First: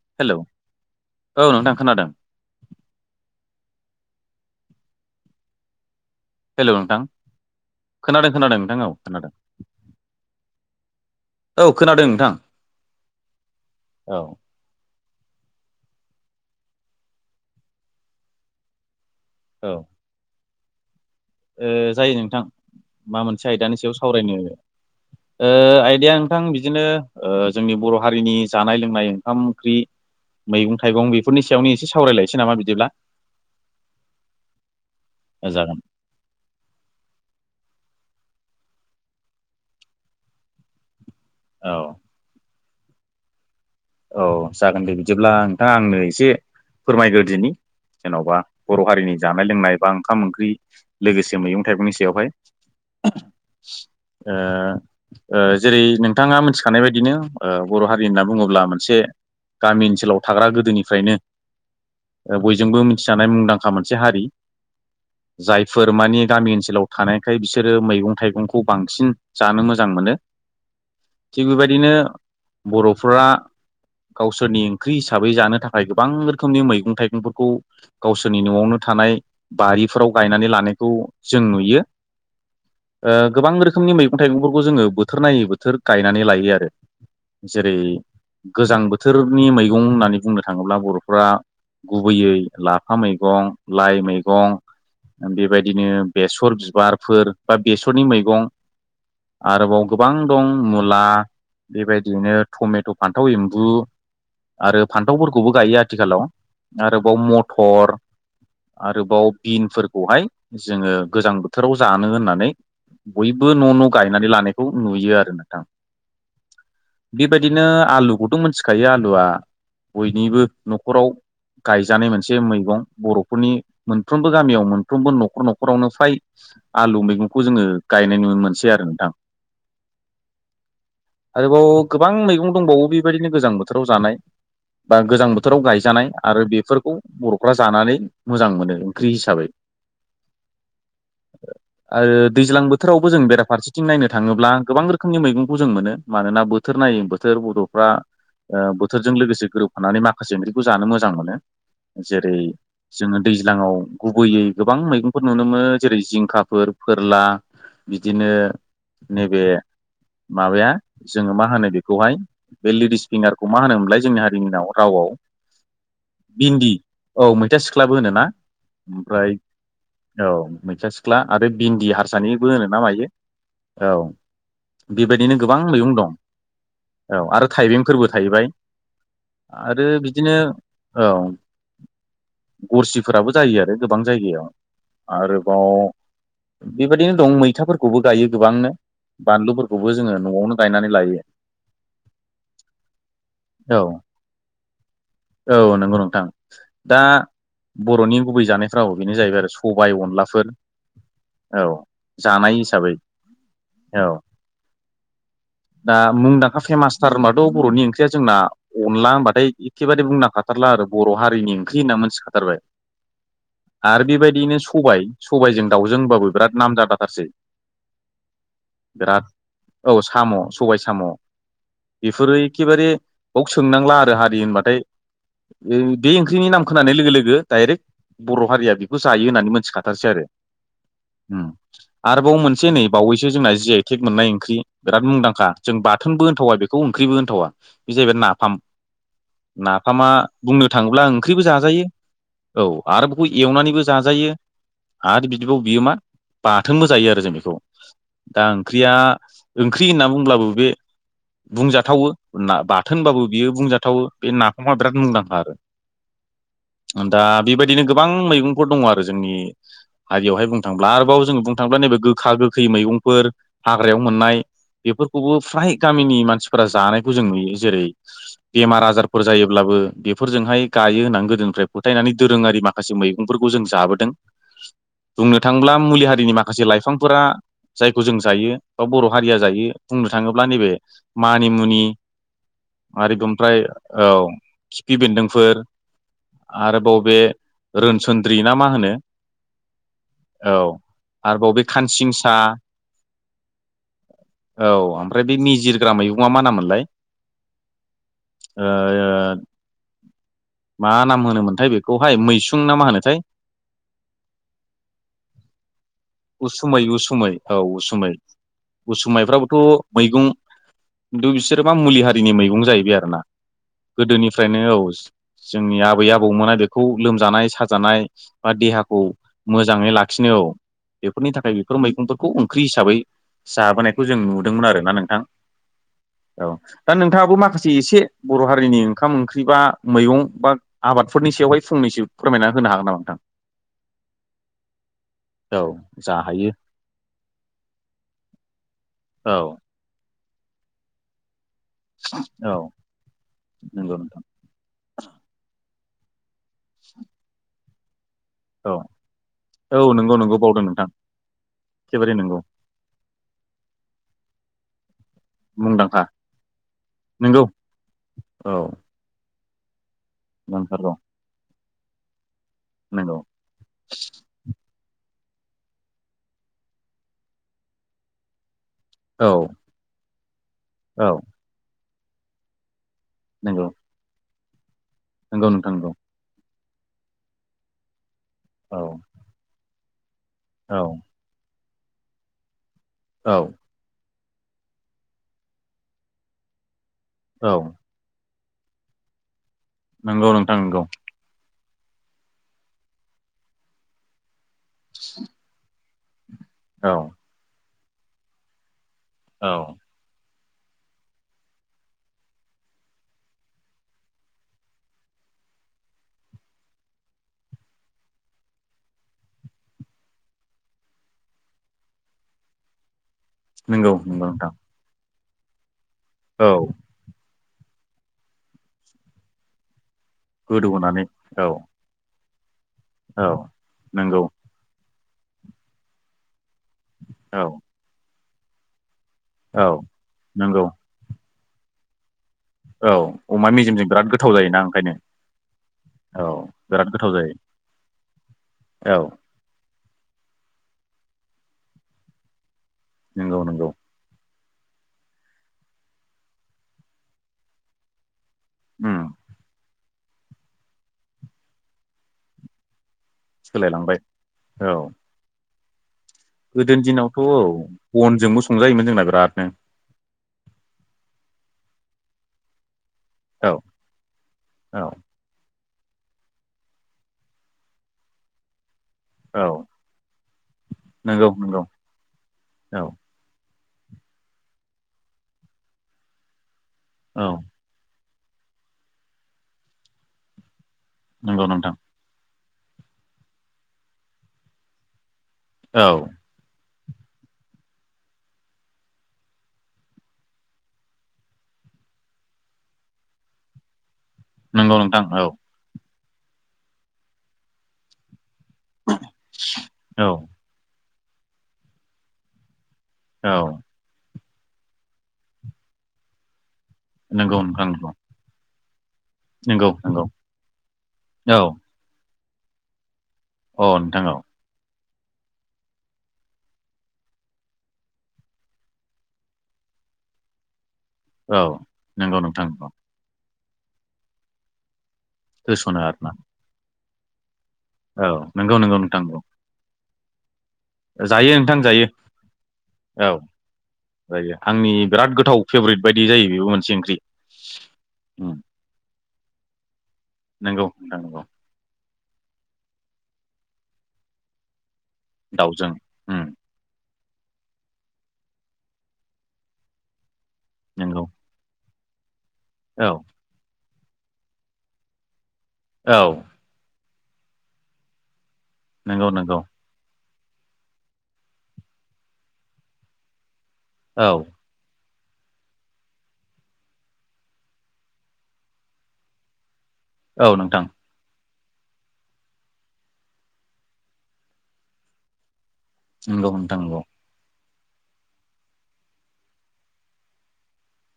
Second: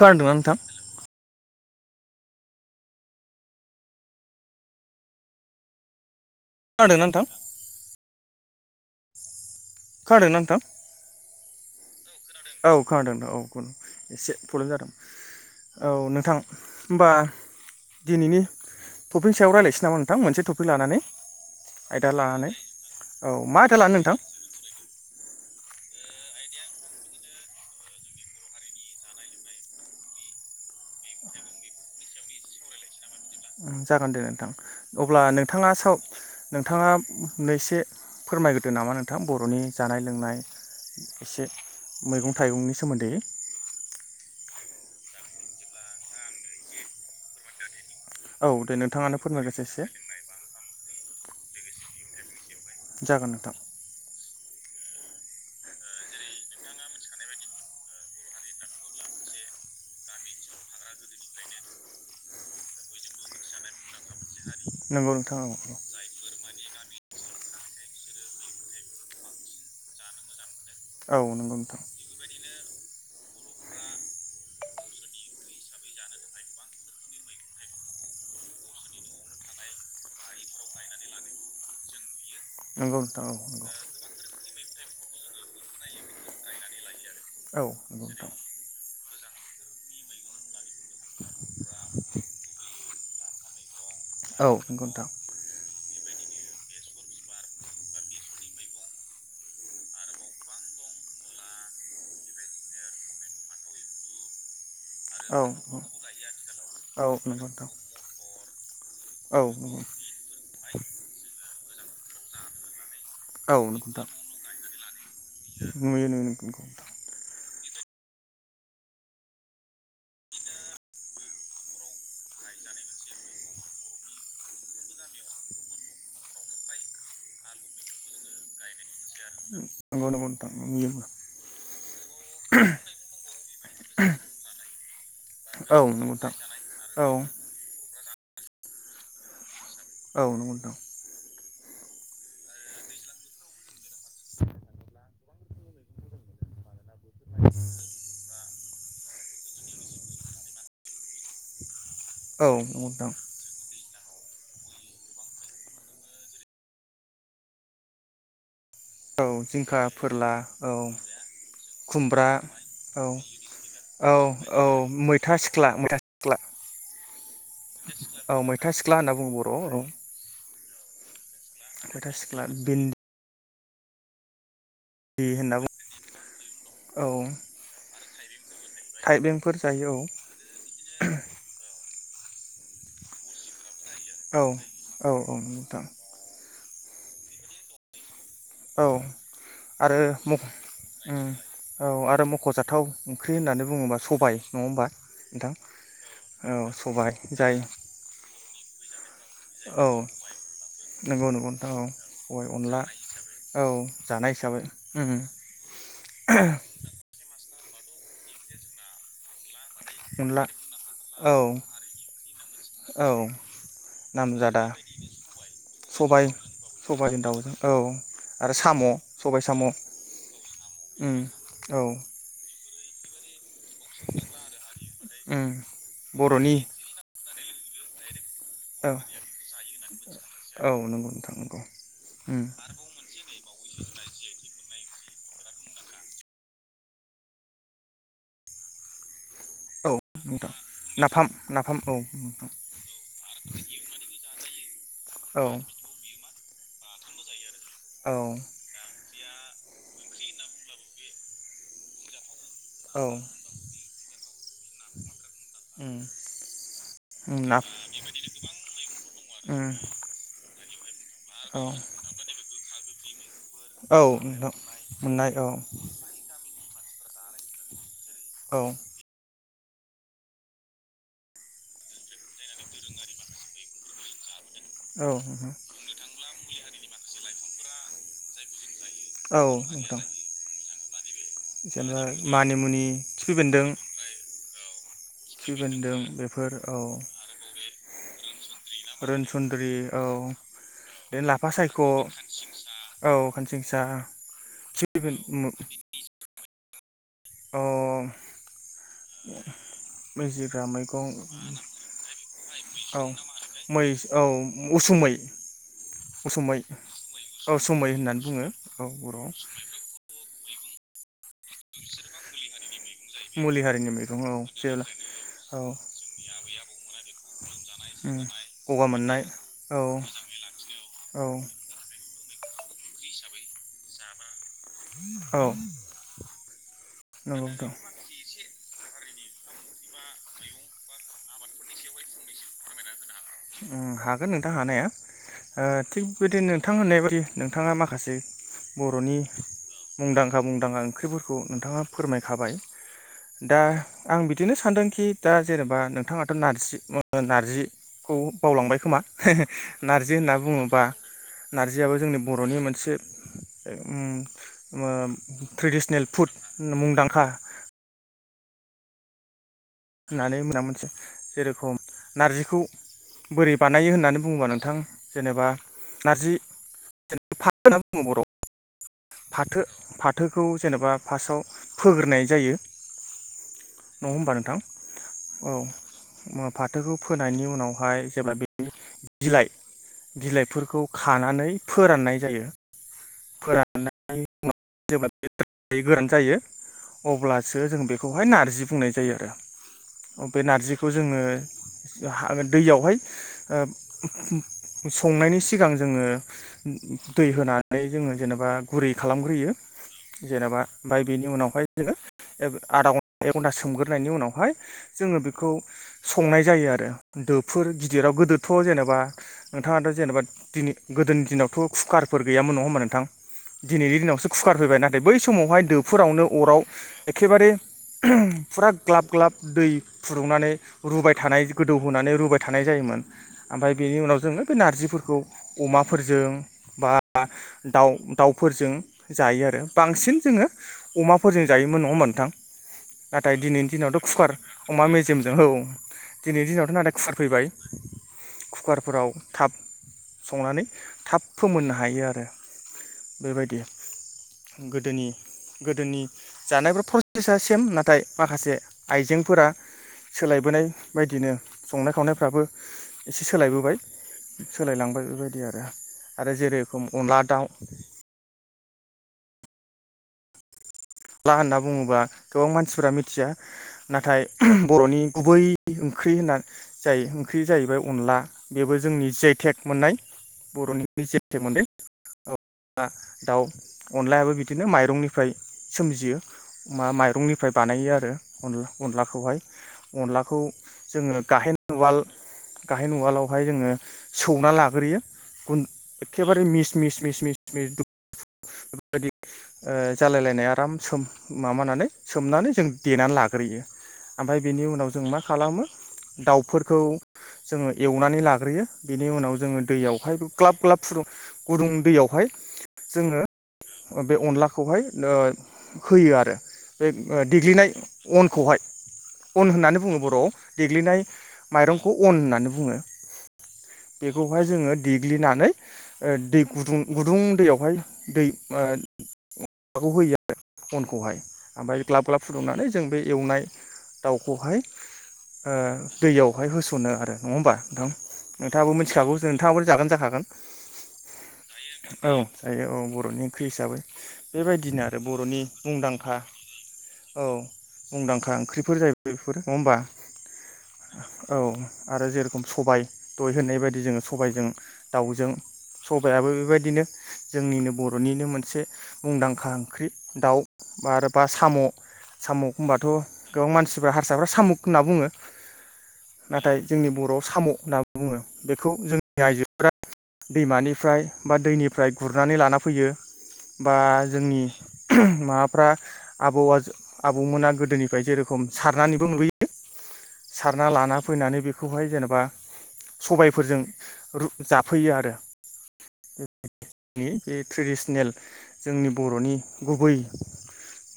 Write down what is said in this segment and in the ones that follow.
खोनादोंना हेलौ नोंथां। औ नोंथां खोनादों। हेल' नोंथां खोनादों खोनादों नोंथां औ खोनादों। खोनादोंना नोंथां? औ खोनादों। नोंथां औ खोनादों नोंथां औ खोनादों औ इसे प्रब्लेम जादों औ नोंथां होमबा दिनैनि टपिकनि सायाव औ रायज्लायनोसै नामा नोंथां मोनसे टपिक लानानै ओ आयदा जायो नोंथां लानानै माबा औ मोनसे मा आयदा आयदानि लानो सायाव नोंथां सावरायनो ओ आइदिया नोंथां बिदिनो जोंनि बर' हारिनि जानाय लोंनाय ओंखाम ओंख्रि मैगं थाइगं बेफोरनि सायावनो एसे सावरायलायनोसै नामा बिदिब्ला जागोन दे नोंथां अब्ला नोंथाङा जागोन साव नोथाङा नैसे फोरमायग्रोदो नामा नोंथां बरनि जानाय लोंनाय इसे औ मैगं थाइगंनि सोमोन्दै औ जागोन दे बिदिब्ला नोंथाङा आंनो इसे फोरमायग्रो दिनि जेनबा औ दे बर नोंथाङानो हारिनि जानाय फोरमायग्रोसै लोंनाय एसे बा ओंखाम ओंख्रि लोगोसे मैगं थाइगंनि सायावहाय जागोन नोंथां ओ ओ जेरै नोंथाङा मिथिखानाय बायदि ओ बर‌ हारि होनना बुङोब्ला माने मोनसे गामि ओनसोलाव थाग्रा गोदोनिफ्रायनो बयजोंबो मिथिजानाय मुंदांखा मोनसे हारि। नंगौ नोंथां औ जायफोर माने गामि ओनसोलाव थानायखाय बिसोरो मैगं थाइगंखौ बांसिन जानो मोजां मोनोव औ थिग नंगौ नोंथां बेबायदिनो बर'फोरा गावसोरनि ओंख्रि हिसाबै जानो थाखाय गोबां रोखोमनि मैगं थाइगंफोरखौ गावसोरनि नआवनो थानाय बारिफोराव गायनानै लानायखौ जों नुयो। नंगौ ओ नोंथां औ गोबां नंगौ रोखोमनि मैगं थाइगंफोरखौ जोङो बोथ बोथोर नायै बोथोर गायनानै लायो आरो औ जेरै गोजां बोथोरनि मैगं होननानै बुंनो थाङोब्ला बर'फोरा गुबैयै लाफा मैगं लाइ औ मैगं नंगौ नोंथां बेबायदिनो बेसर बिबारफोर बा बेसरनि मैगं आरोबाव गोबां दं मुला बेबायदिनो थमेथ' फान्थाव एम्बु आरो औ फान्थावफोरखौबो गायो आथिखालाव औ आरोबाव नंगौ नोंथां मटर आरोबाव औ नंगौ बिनफोरखौहाय जोङो गोजां बोथोराव जानो होननानै बयबो औ न नंगौ न नोंथां गायनानै लानायखौ नुयो आरो नोंथां नुयो नुयो नंगौ नोंथां [inaudible] बेबायदिनो आलुखौथ मिथिखायो आलुआ बयनिबो न'खराव गायजानाय मोनसे मैगं बरफोरनि मोनफ्रोमबो गामियाव मोनफ्रोमबो नखर नखरावनो फ्राय आलु मैगंखौ जोङो गायनाय नुनो मोनसै आरो नोंथां नंगौ नंगौ नोंथां गौ गोबां मैगं दंबावो बेबायदिनो गोजां बोथोराव जानाय बा गोजां बोथोर बोथोराव औ नंगौ गायजानाय नोंथां आरो बेफोरखौ औ बरफ्रा जानानै मोजां मोनो ओंख्रि हिसाबै। औ नोंगौ नोंथां। आरो दैज्लां बोथोरावबो जों बेराफारसेथिं नायनो थाङोब्ला गोबां रोखोमनि मैगंखौ जों मोनो मानोना बोथोर नायो बोथोर थोर बडफ्रा ओ बोथोरजों लोगोसे गोरोबफानानै माखासे ओंख्रिखौ जानो मोजां मोनो। जेरै औ नंगौ जोङो नोंथां दैज्लाङाव गुबैयै गोबां मैगंफोर नुनो मोनो जेरै जिंखाफोर, फोरला बिदिनो औ नैबे जिंखा फोरला माबाया औ जोङो मा होनो बे खौहाय खुमब्रा बे औ लेडिस फिंगारखौ मा होनोमोनलाय औ जोंनि हारिनि औ रावआव मैथा सिख्ला मैथा सिख्ला बिन्दि औ मैथा सिख्लाबो होनोना औ मैथा सिख्ला होनना बुङो ओमफाय बर'आव औ औ मैथा सिख्ला आरो भिन्दि मैथा सिख्ला हारसानिबो होनोना भिन्दि मायो औ बेबायदिनो होनना गोबां मैगं दं औ आरो थाइबेंफोरबो थाहैबाय थाइबेंफोर आरो जायो औ बिदिनो औ गरसिफोराबो जायो आरो गोबां औ जायगायाव औ औ आरोबाव नोंथां बेबायदिनो दं मैथाफोरखौबो गायो गोबांनो औ आरो बानलुफोरखौबो जोङो मख' न'आवनो गायना उम लायो। औ आरो मखजाथाव ओंख्रि होननानै औ बुंङोबा सबाय नंङा होमबा नोंथां? औ नंगौ औ दा सबाय जाय बर'नि गुबै जानायफ्राव बेनो जाहैबाय आरो औ सबाय अनलाफोर नंगौ नंगौ औ नोंथां सबाय जानाय अनला हिसाबै। औ जानाय हिसाबै उम उम। दा मुंदांखा फेमासथार होनबाथ' बर'नि ओंख्रिया जोंना अनला होनबाथाय एखेबारे बुंनां अनला खाथारला आरो बर औ हारिनि ओंख्रि होनना मोनथिखाथारबाय। औ आरो बेबायदियैनो नामजादा सबाय सबायजों दाउजों सबाय होनबाबो बिराद नामजादा सबायजों थारसै। दाउजों औ आरो साम' बिराद सबाय साम' औ साम' सबाय साम' उम औ बेफोरो एखेबारे बाव सोंनांला आरो हारि होनबाथाय उम ओ बे ओंख्रिनि बर'नि नाम खोनानाय लोगो लोगो डाइरेक्ट बर' हारिया औ बिखौ जायो होननानै मोनथिखाथारसै आरो। औ नंगौ नोंथां उम नंगौ आरोबाव उम मोनसे नै बावैसो जोंना जि आइ टेग मोननाय ओंख्रि बिराद मुंदांखा। जों बाथोनबो होनथावा बेखौ ओंख्रिबो होनथावा बे जाहैबाय नाफाम नाफ औ फामा नोंथां बुंनो थाङोब्ला नाफाम ओंख्रिबो नाफाम जाजायो औ नोंथां औ आरो बखौ एवनानैबो जाजायो। आरो औ बिदिबाव बियो मा बाथोनबो जायो आरो जों बेखौ औ दा ओंख्रिया ओंख्रि होनना बुंब्लाबो बे बुंजाथावो। ना बाथोन औ हनबाबो बियो बुंजाथावो बे नाफामा बिराद मुंदांखा आरो। उम दा उम ना बेबायदिनो गोबां मैगंफोर दङ आरो जोंनि उम हारियावहाय बुं थांब्ला आरोबाव जोङो बुं औ थांब्ला नैबे गोखा गोखैै मैगंफोर हाग्रायाव औ मोननाय नोंथां बेफोरख मोननाय औ फ्राय गामनि मानसिफोरा जानायखौ जों नुयो जेरै औ बेमार आजारफोर जायोब ब्लाबो बेफोरजोंहाय गायो होननानै गोदोनिफ्राय फोथायनानै दोरोङारि माखासे मैगंफोरखौ जों जाबोदों। औ बुंनो नोंथां थाङोब्ला मुलि हारिनि माखासे लाइफांफोरा जायखौ जों जायो बा बर' हारिया औ जायो नोंथां बुंनो थाङोब्ला नैबे मानिमुनि जेनेबा मानिमुनि आरो खिफि बमफ्राय बेन्दों औ। खिफि खिफिबेन्दोंफोर बेन्दों बेफोर औ आरो बाव बे रोनसोन्द्रि ना मा होनो रोनसुन्द्रि औ औ बिदिनो लाफा आरोबाव बे सायख' खानसिंसा औ खानसिंसा औ खिफि बेन ओमफ्राय बे मिजिरग्रा मैगंआ मा नामोनलाय? अ मिजिग्रा मा मैगं नाम होनोमोनथाय बेखौहाय मैसुं ना मा औ होनोथाय? मै औ उसुमै उसुमै उसुमै औ सुमै उसुमै होननानै बुङो औ उसु बर'आव उसुमायफ्राबोथ' मैगं थु बिसोर मा मुलि हारिनि मैगं जाहैबाय आरो। दाना मुलि हारिनि मैगं गोदोनिफ्रायनो औ जेब्ला औ जोंनि आबै आबौमोना बेखौ लोमजानाय साज जानाय उम बा गगा देहाखौ मोननाय औ मोजाङै लाखिनो औ औ बेफोरनि थाखाय बेफोर मैगंफो खौ ओंख्रि हिसाबै जाबोनायखौ जों नुद दों मोन आरोना नोंथां औ औ दा नोंथाङाबो नंगौ नोंथां माखासे एसे बर' हार रिनि ओंखाम ओंख्रि बा मैगं बा आबादफोरनि सायावहाय फंनैसो फोरमायना होनो हागोन नामा नोंथां? ओं हागोन नोंथां हानाया। औ ओ थिग जा बिदिनो हायो नोंथां होननाय बायदि नोंथाङा माखासे बर'नि औ मुंदांखा मुंदांखा ओंख्रिफोर खौ नोंथाङा फोरमायखाबाय औ दा नंगौ आं नोंथां बिदिनो सानदोंखि दा जेनेबा नों दाथ' नारजि नार्जि खौ औ बावलांबाय खोमा औ नार्जि नंगौ होनना नंगौ बावदों बुङोबा नोंथां नारजियाबो एखेबारे जोंनि नंगौ बर'नि मोनसे ओ उम मुंदांखा थ्रेडिसनेल फुड मुंदांखा नंगौ औ होननानै मोना मोनथियो नांथारगौ जेरखम नारजि खौ नंगौ बोरै बानायो होननानै बुङोबा नोंथां। जेनेबा नारजि जेन फा फाथ होनना बुङो बर'आव। औ फाथो फाथोखौ जेनेबा औ फासआव फोग्रोनाय जायो। नंगौ न'हमबा न नंगौ नोंथां नंगौ। फाथोखौ फोनायनि उनावहाय जेब्ला बे नि औ बिलाइ बिलाइफोरखौ औ खानानै फोराननाय जायो औ फोरान नाय गोरान जायो औ अब्लासो जों बेखौहाय नार नारजि बुंनाय जायो आरो नंगौ बे नोंथां नंगौ नारजिखौ जोङो दैयावहाय संनायनि सिगां जोङो औ दै होनानै जोङो जेनेबा गुरै औ खालामग्रोयो जेनेबा ओमफफ्राय बेनि उनावहाय जोङो आदा घन्टा एक घन्टा सोमग्रोनायनि उनावहाय जोङो बेखौ संनाय जायो आरो दोफोर गिदिराव गोदोथ' जेनेबा नोंथाङाथ' जेनेबा दिनै गोदोनि दिनावथ' कुकारफोर गैयामोन नङा होमबा नोंथां? नंगौ दिनैनि नंगौ दिनावसो नोंथां कुकार फैबाय नाथाय बै समावहाय दोफोरावनो औ अराव एखेबारे ओम फुरा ग्लाब ग्लाब दै फुदुंनानै गोदौ होनानै रुबाय थानाय औ गोदौहोनानै रुबाय थ थानाय जायोमोन औ ओमफ्राय बेनि उनाव नंगौ जोङो बे नारजिफोरखौ अमाफोरजों बा औ दाउ दाउफोरजों जायो आरो औ बांसिन जोङो नंगौ अमा फोरजों जायोमोन नङा मोनथां? औ अमा मेजेमजों बिराद गो अमा मेजेमजों औ औ दिनैनि दिनावथ' बिराद नदथाय गोथाव कुवार जायो फैबाय कुकारफोराव औ थाब संनानै थाब फोमोननो हायो आरो नंगौ बेबायदि नंगौ। गोदोनि गोदोनि जानायफोर प्रसेसा सेम नाथाय माखासे उम आइजेंफोरा सोलायबोनाय बायदिनो संनाय खावनायफ्राबो एसे सोलायबोबाय सोलायलांबाय औ सोलायलांबाय बेबायदि आरो आरो जेरोखोम गोदोनि दिनावथ' अनला दाउ बनजोंबो संजायोमोन जोंना बिरादनो हला होनना बुङोब्ला गोबां मानसिफोरा मिथिया औ नाथाय औ बर'नि गुबै ओंख्रि होनना जायो ओंख्रि जाहैबाय अनला बेबो जोंनि औ जिआइटेक मोननाय बर'नि नंगौ जेथेक नंगौ मोनै औ दाउ अनलायाबो बिदिनो माइरंनिफ्राय सोमजियो मा औ माइरंनिफ्राय बानायो आरो अनला अनलाखौहाय अनलाखौ जोङो नंगौ गाहेन नोंथां उवाल गाहाय नवालावहाय जोङो सौना लाग्रोयो गुन औ एखेबारे मिस मिस मिस मिस। [unintelligible] बेफोरबायदि ओ जालायलायनाय आराम सोम माबानानै सोमनानै जों देनानै लाग्रोयो। ओमफ्राय बेनि नंगौ उनाव नोंथां जों मा औ खालामो दाउफोरखौ जो एवनानै ला संग्रोयो बिनि उनाव जोङो औ दैयावहाय ग्लाब ग्लाब फुुंदु गुदुं दैयावहाय जोङो औ बे अनलाखौहाय होयो आरो बे ओ नंगौ नोंथां देग्लिनाय नंगौ अनखौहाय अन नंगौ होननानै बुङो नंगौ बर'आव देग्लिनाय औ माइरंखौ अन होननानै बुंङो औ नोंथां औ बेखौहाय जोङो देग्लिनानै दै गुदुं गुदुं दैयावहाय दै माबाखौ होयो आरो [unintelligible] अनखौहाय औ ओमफफ्राय ग्लाब नंगौ ग्लाब नोंथां फुदुंनानै नंगौ जों बे एवनाय दाउखौहाय ओ होस'नो आरोना दैयावहाय होस'नो आरो नङा होमबा नोंथां औ नंगौ नोंथाङाबो नंगौ नोंथां मिथिखागौ नंगौ नोंथाङाबो जागोन जाखा [unintelligible] जायो नोंथां जायो औ थायो औ बर'नि ओंख्रि हिसाबै जायो आंनि बेबायदिनो आरो बिराद गोथाव बर'नि फेभरेट बायदि मुंदांखा जायो बेबो मोनसे ओंख्रि औ उम मुंदांखा ओंख्रिफोर जाहैबाय बेफोर नङा होमबा? नंगौ नोंथां नंगौ। औ आरो जेरेखम सबाय दहय होननाय बायदि जोङो सबायाइजों दाउजों सबायाबो बेबायदिनो जोंनिनो बर'निनो मोनसे मुंदांखा ओंख्रि दाउ नंगौ आरोबा साम' साम' होनबाथ' औ गोबां मानसिफ्रा हारसाफ्रा सामु'ख होनना बुङो औ नाथाय जोंनि बर' साम' होनना बुङो बेखौ नंगौ जोंनि नंगौ आइजोफ्रा दैमानिफ्राय बा दैनिफ्राय गुरनानै लाना फैयो बा औ जोंनि माबाफ्रा आबौ आबौमोना गोदोनिफ्राय जेरेखम सारनानैबो मोनबोयो। औ नोंथां सारना लाना फैनानै बेखौ बेखौहाय जेनेबा सबायफोरजों जाफैयो आरो नोंगौ नोंथां नंगौ जोंनि बे ट्रेडिसनेल जोंनि बरनि गुबै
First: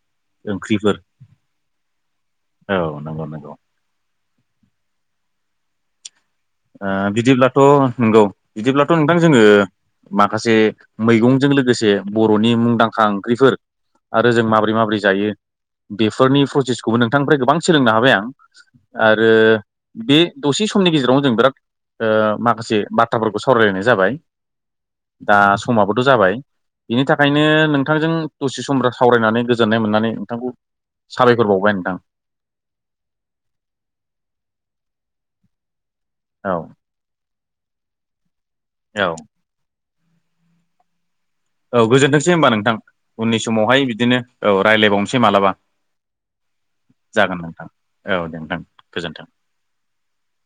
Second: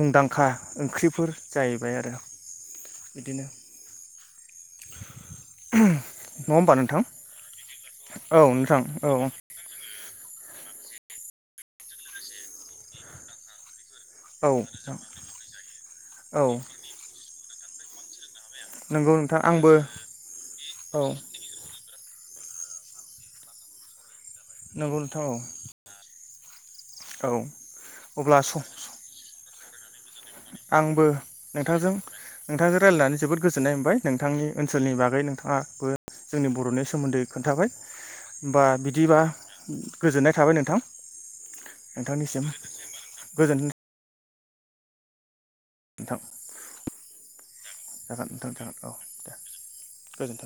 मुंदांखा ओंख्रिफोर जाहैबाय आरो औ नंगौ बिदिनो नंगौ [unintelligible] ओ नोंथां बिदिब्लाथ नंगौ औ बिदिब्लाथ औ नोंथां जोङो माखासे मैगंजों लोगोसे बरनि मुंदांखा ओंख्रिफोर आरो जों औ माबोरै माबोरै जायो बेफोरनि औ प्रसेसखौबो नोंथांनिफ्राय गोबां सोलोंनो हाबाय आं नंगौ आरो नोंथां आंबो बे दसे समनि औ गेजेराव बिराद ओ माखासे बाथ्राफोरखौ सावरायलायनाय जाबाय नंगौ नोंथां औ दा समाबोथ जाबाय बिनि औ थाखायनो नोंथांजों अब्ला स दसे सम सावरायनानै गोजोननाय मोननानै नोंथांखौ आंबो साबायखर बावबाय नोंथांजों नोंथां नोंथांजों रायलायनानै जोबोद गोजोननाय मोनबाय नोंथांनि ओनसोलनि बागै नोंथांङाबो जोंनि औ बर'नि सोमोन्दै खोन्थाबाय बा औ बिदिबा गोजोननाय थाबाय नोंथां औ गोजोनथोंसै नोंथांनिसिम होनबा नोंथां उननि गोजोन समावहाय बिदिनो औ रायज्लायबावनोसै मालाबा। नोंथां जागोन नोंथां औ जागोन दे नोंथां जागोन औ गोजोन्थों दे गोजोन्थों